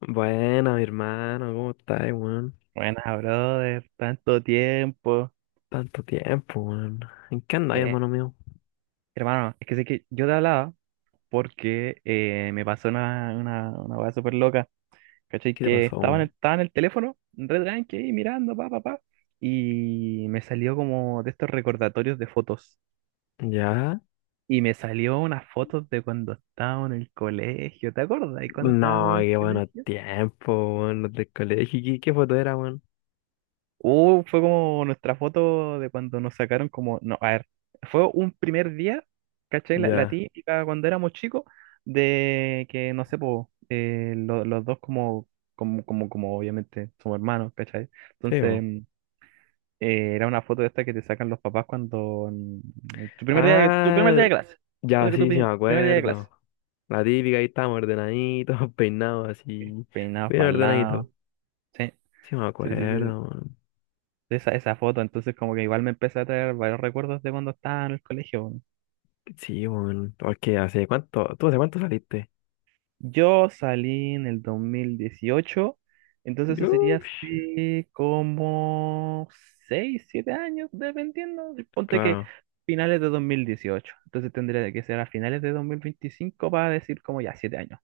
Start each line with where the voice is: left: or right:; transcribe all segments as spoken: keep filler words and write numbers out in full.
left: Buena, mi hermano, ¿cómo estás, weón?
right: Buenas, brother, tanto tiempo.
left: Tanto tiempo, weón. ¿En qué andas,
right: Eh,
left: hermano mío?
right: Hermano, es que sé que yo te hablaba porque eh, me pasó una, una, una weá súper loca, ¿cachai?
left: ¿Qué te
right: Que
left: pasó,
right: estaba en el,
left: weón?
right: estaba en el teléfono, re tranqui, ahí mirando, pa, pa, pa, y me salió como de estos recordatorios de fotos.
left: ¿Ya?
right: Y me salió unas fotos de cuando estábamos en el colegio, ¿te acuerdas? ¿Y cuando estábamos
left: No,
right: en el
left: qué bueno
right: colegio?
left: tiempo, weón, los del colegio. ¿Qué, qué foto era, weón?
right: Uh, fue como nuestra foto de cuando nos sacaron como, no, a ver, fue un primer día, ¿cachai? La, la
left: Ya,
right: típica cuando éramos chicos, de que, no sé, po, eh, lo- los dos como, como, como, como, obviamente somos hermanos, ¿cachai?
left: sí,
right: Entonces,
left: weón.
right: mm, eh, era una foto de esta que te sacan los papás cuando, mm, tu primer día de, tu primer
left: Ah,
right: día de clase, o
left: ya,
right: sea que tu
left: sí, sí, me
right: pri- primer día de
left: acuerdo.
right: clase,
left: La típica, ahí estamos ordenaditos, peinados así,
right: peinados
left: bien
right: para el
left: ordenaditos.
right: lado, sí,
left: Sí, me
right: sí, sí, sí.
left: acuerdo, weón.
right: Esa, esa foto, entonces como que igual me empezó a traer varios recuerdos de cuando estaba en el colegio.
left: Sí, weón. Porque, ¿hace cuánto? ¿Tú hace cuánto saliste?
right: Yo salí en el dos mil dieciocho, entonces eso sería
left: Yo,
right: así como seis siete años, dependiendo. Ponte que
left: claro,
right: finales de dos mil dieciocho, entonces tendría que ser a finales de dos mil veinticinco para decir como ya siete años.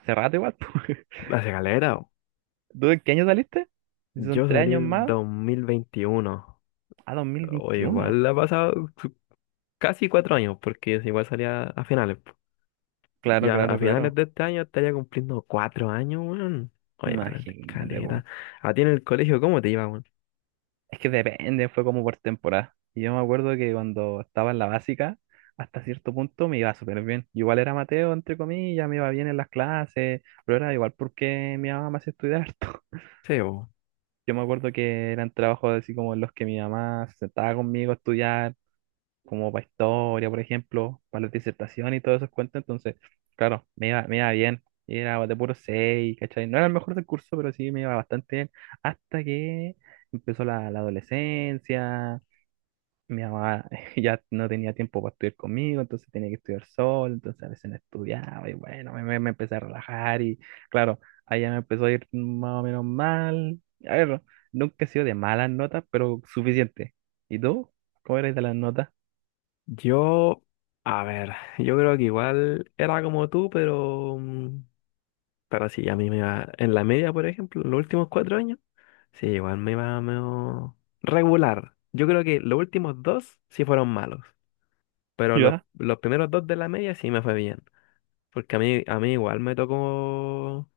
right: Hace rato igual. po.
left: hace galera.
right: ¿Tú en qué año saliste? Si son
left: Yo
right: tres
left: salí
right: años
left: el
right: más,
left: dos mil veintiuno,
right: a dos mil
left: o
right: veintiuno
left: igual ha pasado su- casi cuatro años, porque es igual salía a finales, po.
right: Claro,
left: Ya a
right: claro,
left: finales
right: claro.
left: de este año estaría cumpliendo cuatro años, weón. Oye, vale, la
right: Imagínate, po.
left: escalera. ¿A ti en el colegio cómo te iba, weón?
right: Es que depende, fue como por temporada. Y yo me acuerdo que cuando estaba en la básica, hasta cierto punto me iba súper bien. Igual era Mateo, entre comillas, me iba bien en las clases, pero era igual porque mi mamá me hacía estudiar harto.
left: Sí, bo.
right: Yo me acuerdo que eran trabajos así como en los que mi mamá se sentaba conmigo a estudiar, como para historia, por ejemplo, para la disertación y todos esos cuentos. Entonces, claro, me iba, me iba bien. Y era de puro seis, ¿cachai? No era el mejor del curso, pero sí me iba bastante bien. Hasta que empezó la, la adolescencia, mi mamá ya no tenía tiempo para estudiar conmigo, entonces tenía que estudiar sola, entonces a veces no estudiaba y bueno, me, me- me empecé a relajar y claro, allá me empezó a ir más o menos mal. A ver, nunca he sido de malas notas, pero suficiente. ¿Y tú? ¿Cómo eres de las notas?
left: Yo, a ver, yo creo que igual era como tú, pero, mm, pero sí, a mí me iba, en la media, por ejemplo, los últimos cuatro años, sí, igual me iba medio regular. Yo creo que los últimos dos sí fueron malos. Pero los,
right: Ya,
left: los primeros dos de la media sí me fue bien. Porque a mí, a mí igual me tocó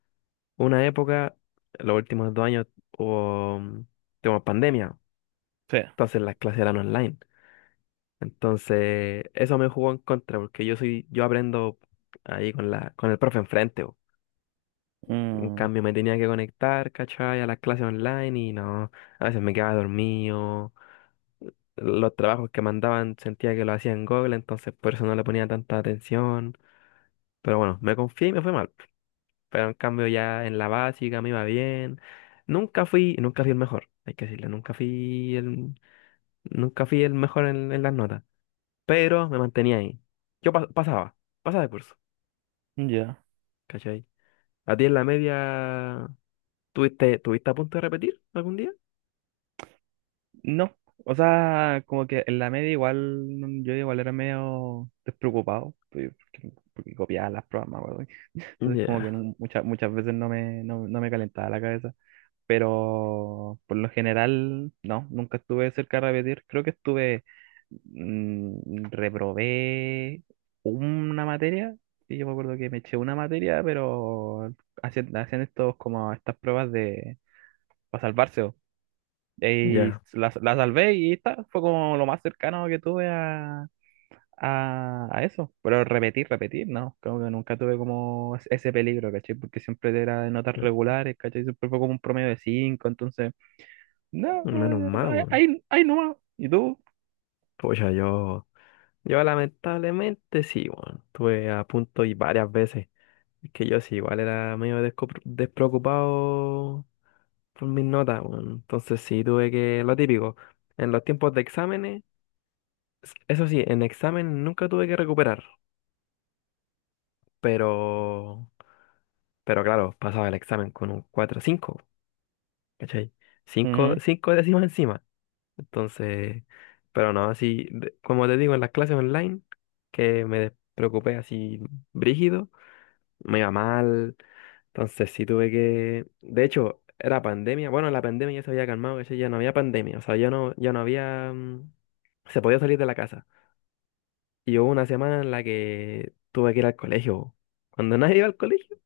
left: una época, los últimos dos años hubo, mm, tuvimos pandemia.
right: sí.
left: Entonces las clases eran online. Entonces eso me jugó en contra porque yo soy, yo aprendo ahí con la, con el profe enfrente, po. En
right: Mm,
left: cambio me tenía que conectar, ¿cachai? A las clases online y no, a veces me quedaba dormido. Los trabajos que mandaban sentía que lo hacía en Google, entonces por eso no le ponía tanta atención. Pero bueno, me confié y me fue mal. Pero en cambio ya en la básica me iba bien. Nunca fui, nunca fui el mejor, hay que decirlo, nunca fui el, nunca fui el mejor en en las notas, pero me mantenía ahí. Yo pas- pasaba, pasaba de curso,
right: ya.
left: ¿cachai? ¿A ti en la media tuviste, tuviste a punto de repetir algún día?
right: No, o sea, como que en la media igual, mm, yo igual era medio despreocupado, pues, porque, porque copiaba las pruebas, me acuerdo. Entonces como que
left: Ya,
right: nu- muchas, muchas veces no me, no, no me calentaba la cabeza. Pero por lo general, no, nunca estuve cerca de repetir. Creo que estuve, mm, reprobé una materia, y yo me acuerdo que me eché una materia, pero hacían, hacían estos como estas pruebas de para salvarse. Po. Y
left: ya.
right: la, la salvé y está, fue como lo más cercano que tuve a, a, a eso. Pero repetir, repetir, no, creo que nunca tuve como ese peligro, ¿cachai? Porque siempre era de notas regulares, ¿cachai? Siempre fue como un promedio de cinco, entonces... No, bro, de
left: Menos
right: verdad,
left: mal,
right: ahí,
left: weón.
right: ahí ahí nomás. ¿Y tú?
left: Pues yo, yo lamentablemente sí, weón. Estuve a punto y varias veces. Es que yo sí, igual era medio desco- despreocupado por mis notas, weón. Entonces sí, tuve que, lo típico, en los tiempos de exámenes, s- eso sí, en examen nunca tuve que recuperar, pero, pero claro, pasaba el examen con un cuatro cinco, ¿cachai? Cinco
right: Ujú,
left: cinco décimas encima. Entonces, pero no, así, de- como te digo, en las clases online, que me despreocupé así brígido, me iba mal. Entonces sí tuve que... De hecho, era pandemia. Bueno, la pandemia ya se había calmado, ¿cachai? Ya no había pandemia. O sea, ya no, ya no había... mm, Se podía salir de la casa. Y hubo una semana en la que tuve que ir al colegio. Cuando nadie iba al colegio,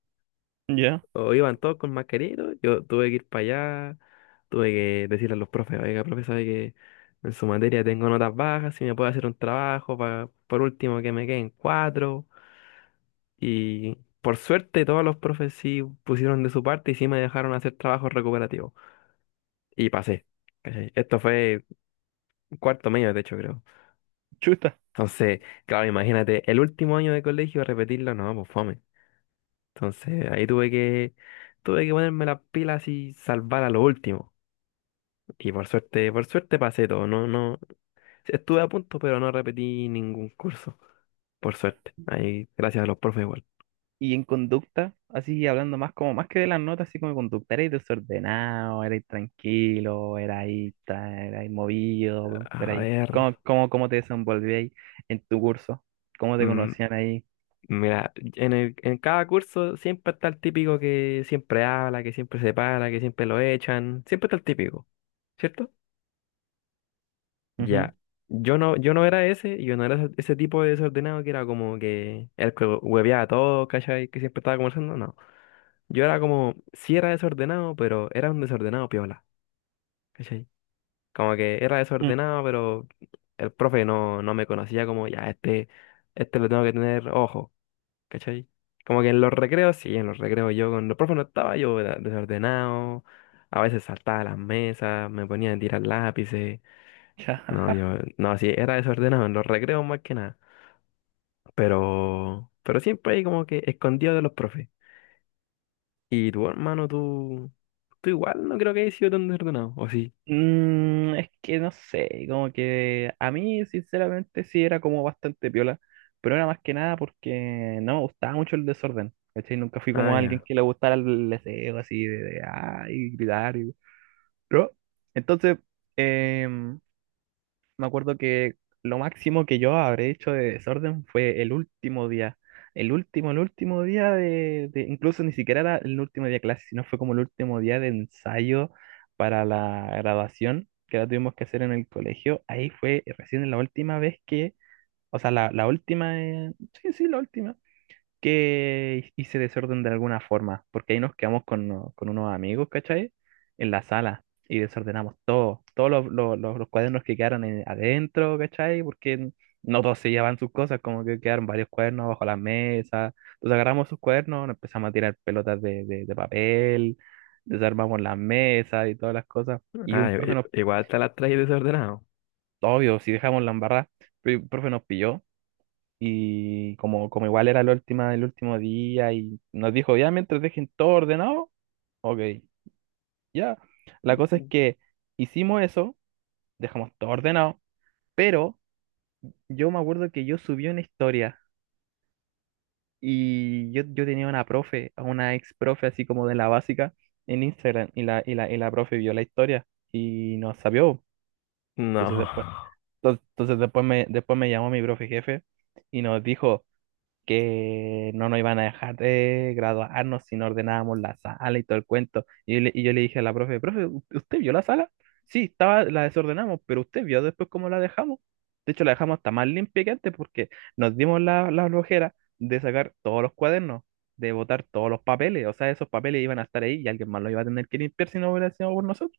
right: ya,
left: o iban todos con mascarilla, y todo, yo tuve que ir para allá, tuve que decirle a los profes, oiga, profe, sabe que en su materia tengo notas bajas, si me puede hacer un trabajo, pa- por último que me queden cuatro. Y por suerte todos los profes sí pusieron de su parte y sí me dejaron hacer trabajos recuperativos. Y pasé. ¿Cachai? Esto fue cuarto medio, de hecho, creo.
right: chuta.
left: Entonces, claro, imagínate, el último año de colegio repetirlo, no, pues fome. Entonces, ahí tuve que, tuve que ponerme las pilas y salvar a lo último. Y por suerte, por suerte pasé todo. No, no, estuve a punto, pero no repetí ningún curso. Por suerte. Ahí, gracias a los profes igual.
right: Y en conducta, así hablando más como más que de las notas, así como de conducta, eres desordenado, eres tranquilo, eres ahí, tra- erais movido, pero
left: A
right: ahí,
left: ver.
right: ¿cómo, cómo, cómo te desenvolvías en tu curso? ¿Cómo te
left: mm,
right: conocían ahí?
left: Mira, en el- en cada curso siempre está el típico que siempre habla, que siempre se para, que siempre lo echan, siempre está el típico, ¿cierto?
right: Ujú,
left: Ya. Yo no, yo no era ese, yo no era ese ese tipo de desordenado que era como que el que hueveaba todo, ¿cachai? Que siempre estaba conversando, no. Yo era como, sí era desordenado, pero era un desordenado piola, ¿cachai? Como que era
right: mm,
left: desordenado, pero el profe no, no me conocía como, ya, este, este lo tengo que tener ojo. ¿Cachai? Como que en los recreos, sí, en los recreos yo con los profes no estaba, yo era desordenado, a veces saltaba las mesas, me ponía a tirar lápices, no,
right: ya.
left: yo, no, sí, era desordenado en los recreos más que nada, pero, pero siempre ahí como que escondido de los profes. Y tu hermano, tú, tú igual no creo que hayas sido tan desordenado, ¿o sí?
right: Mm, es que no sé, como que a mí sinceramente sí era como bastante piola, pero era más que nada porque no me gustaba mucho el desorden, ¿cachai? Nunca fui
left: Ah,
right: como alguien
left: ya.
right: que le gustara el deseo así de, de, ay, gritar y... ¿no? Entonces, em, me acuerdo que lo máximo que yo habré hecho de desorden fue el último día. El último, el último día de, de- incluso ni siquiera era el último día de clase, sino fue como el último día de ensayo para la graduación que la tuvimos que hacer en el colegio. Ahí fue recién la última vez que, o sea, la, la última, eh, sí, sí, la última que hice desorden de alguna forma, porque ahí nos quedamos con, uno- con unos amigos, ¿cachai? En la sala y desordenamos todo, todos los, los- los- los cuadernos que quedaron en- adentro, ¿cachai? Porque no todos se llevan sus cosas, como que quedaron varios cuadernos bajo la mesa. Entonces agarramos sus cuadernos, nos empezamos a tirar pelotas de, de- de papel, desarmamos las mesas y todas las cosas. Y
left: Ah,
right: un
left: i-
right: profe
left: i-
right: nos,
left: igual te las traes desordenado.
right: obvio, si dejamos la embarrada, pero un profe nos pilló y como, como igual era la última, el último día y nos dijo, ya, mientras dejen todo ordenado, ok, ya. La cosa es que hicimos eso, dejamos todo ordenado, pero yo me acuerdo que yo subí una historia y yo, yo tenía una profe, a una ex profe así como de la básica en Instagram y la, y la, y la profe vio la historia y nos sabió.
left: No,
right: Entonces después, entonces entonces después me, después me llamó mi profe jefe y nos dijo... que no nos iban a dejar de graduarnos si no ordenábamos la sala y todo el cuento. Y yo le, y yo le dije a la profe, profe, ¿u- ¿usted vio la sala? Sí, estaba, la desordenamos, pero usted vio después cómo la dejamos. De hecho, la dejamos hasta más limpia que antes porque nos dimos la, la flojera de sacar todos los cuadernos, de botar todos los papeles. O sea, esos papeles iban a estar ahí y alguien más los iba a tener que limpiar si no hubiera sido por nosotros.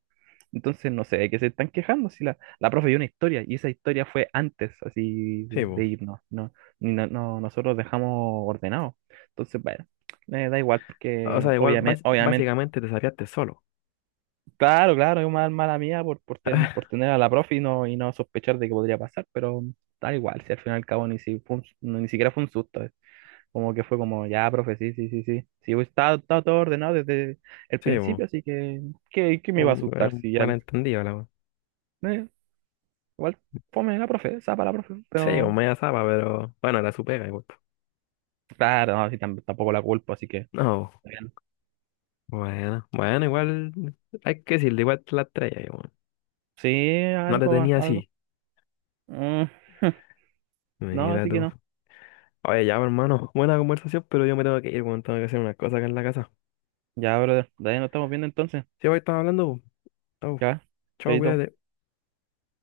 right: Entonces no sé de qué se están quejando si la, la profe dio una historia y esa historia fue antes así
left: sí,
right: de, de
left: po.
right: irnos, ¿no? Ni no, no- nosotros dejamos ordenado. Entonces, bueno, me da igual
left: O
right: porque
left: sea, igual
right: obviamente,
left: bas-
right: obviamente,
left: básicamente te sapeaste solo.
right: claro, claro, es una mala mía por, por, ten- por tener a la profe y no, y no sospechar de que podría pasar, pero da igual, si al fin y al cabo ni, si fue un- no- ni siquiera fue un susto, eh. Como que fue como, ya, profe, sí, sí, sí, sí, sí, estaba, estaba todo ordenado desde el
left: Sí, po.
right: principio, así que, ¿qué, qué me iba a
left: Un,
right: asustar
left: un
right: si ya...
left: malentendido, la wea.
right: Igual fome la profe, para la profe,
left: Sí, o
right: pero
left: media zapa, pero bueno, era su pega igual, po.
right: claro, así tam- tampoco la culpo, así que
left: No,
right: está bien.
left: bueno, bueno, igual hay que decirle, igual te la estrella, igual.
right: Sí,
left: No te
right: algo,
left: tenía
right: algo.
left: así.
right: Mm, no,
left: Mira
right: así que
left: tú.
right: no.
left: Oye, ya, pues, hermano, buena conversación, pero yo me tengo que ir, weón, tengo que hacer unas cosas acá en la casa.
right: Ya, brother, de ahí nos estamos viendo entonces.
left: Sí, hoy estamos hablando, po. Chau,
right: Ya,
left: chau,
right: chaito.
left: cuídate.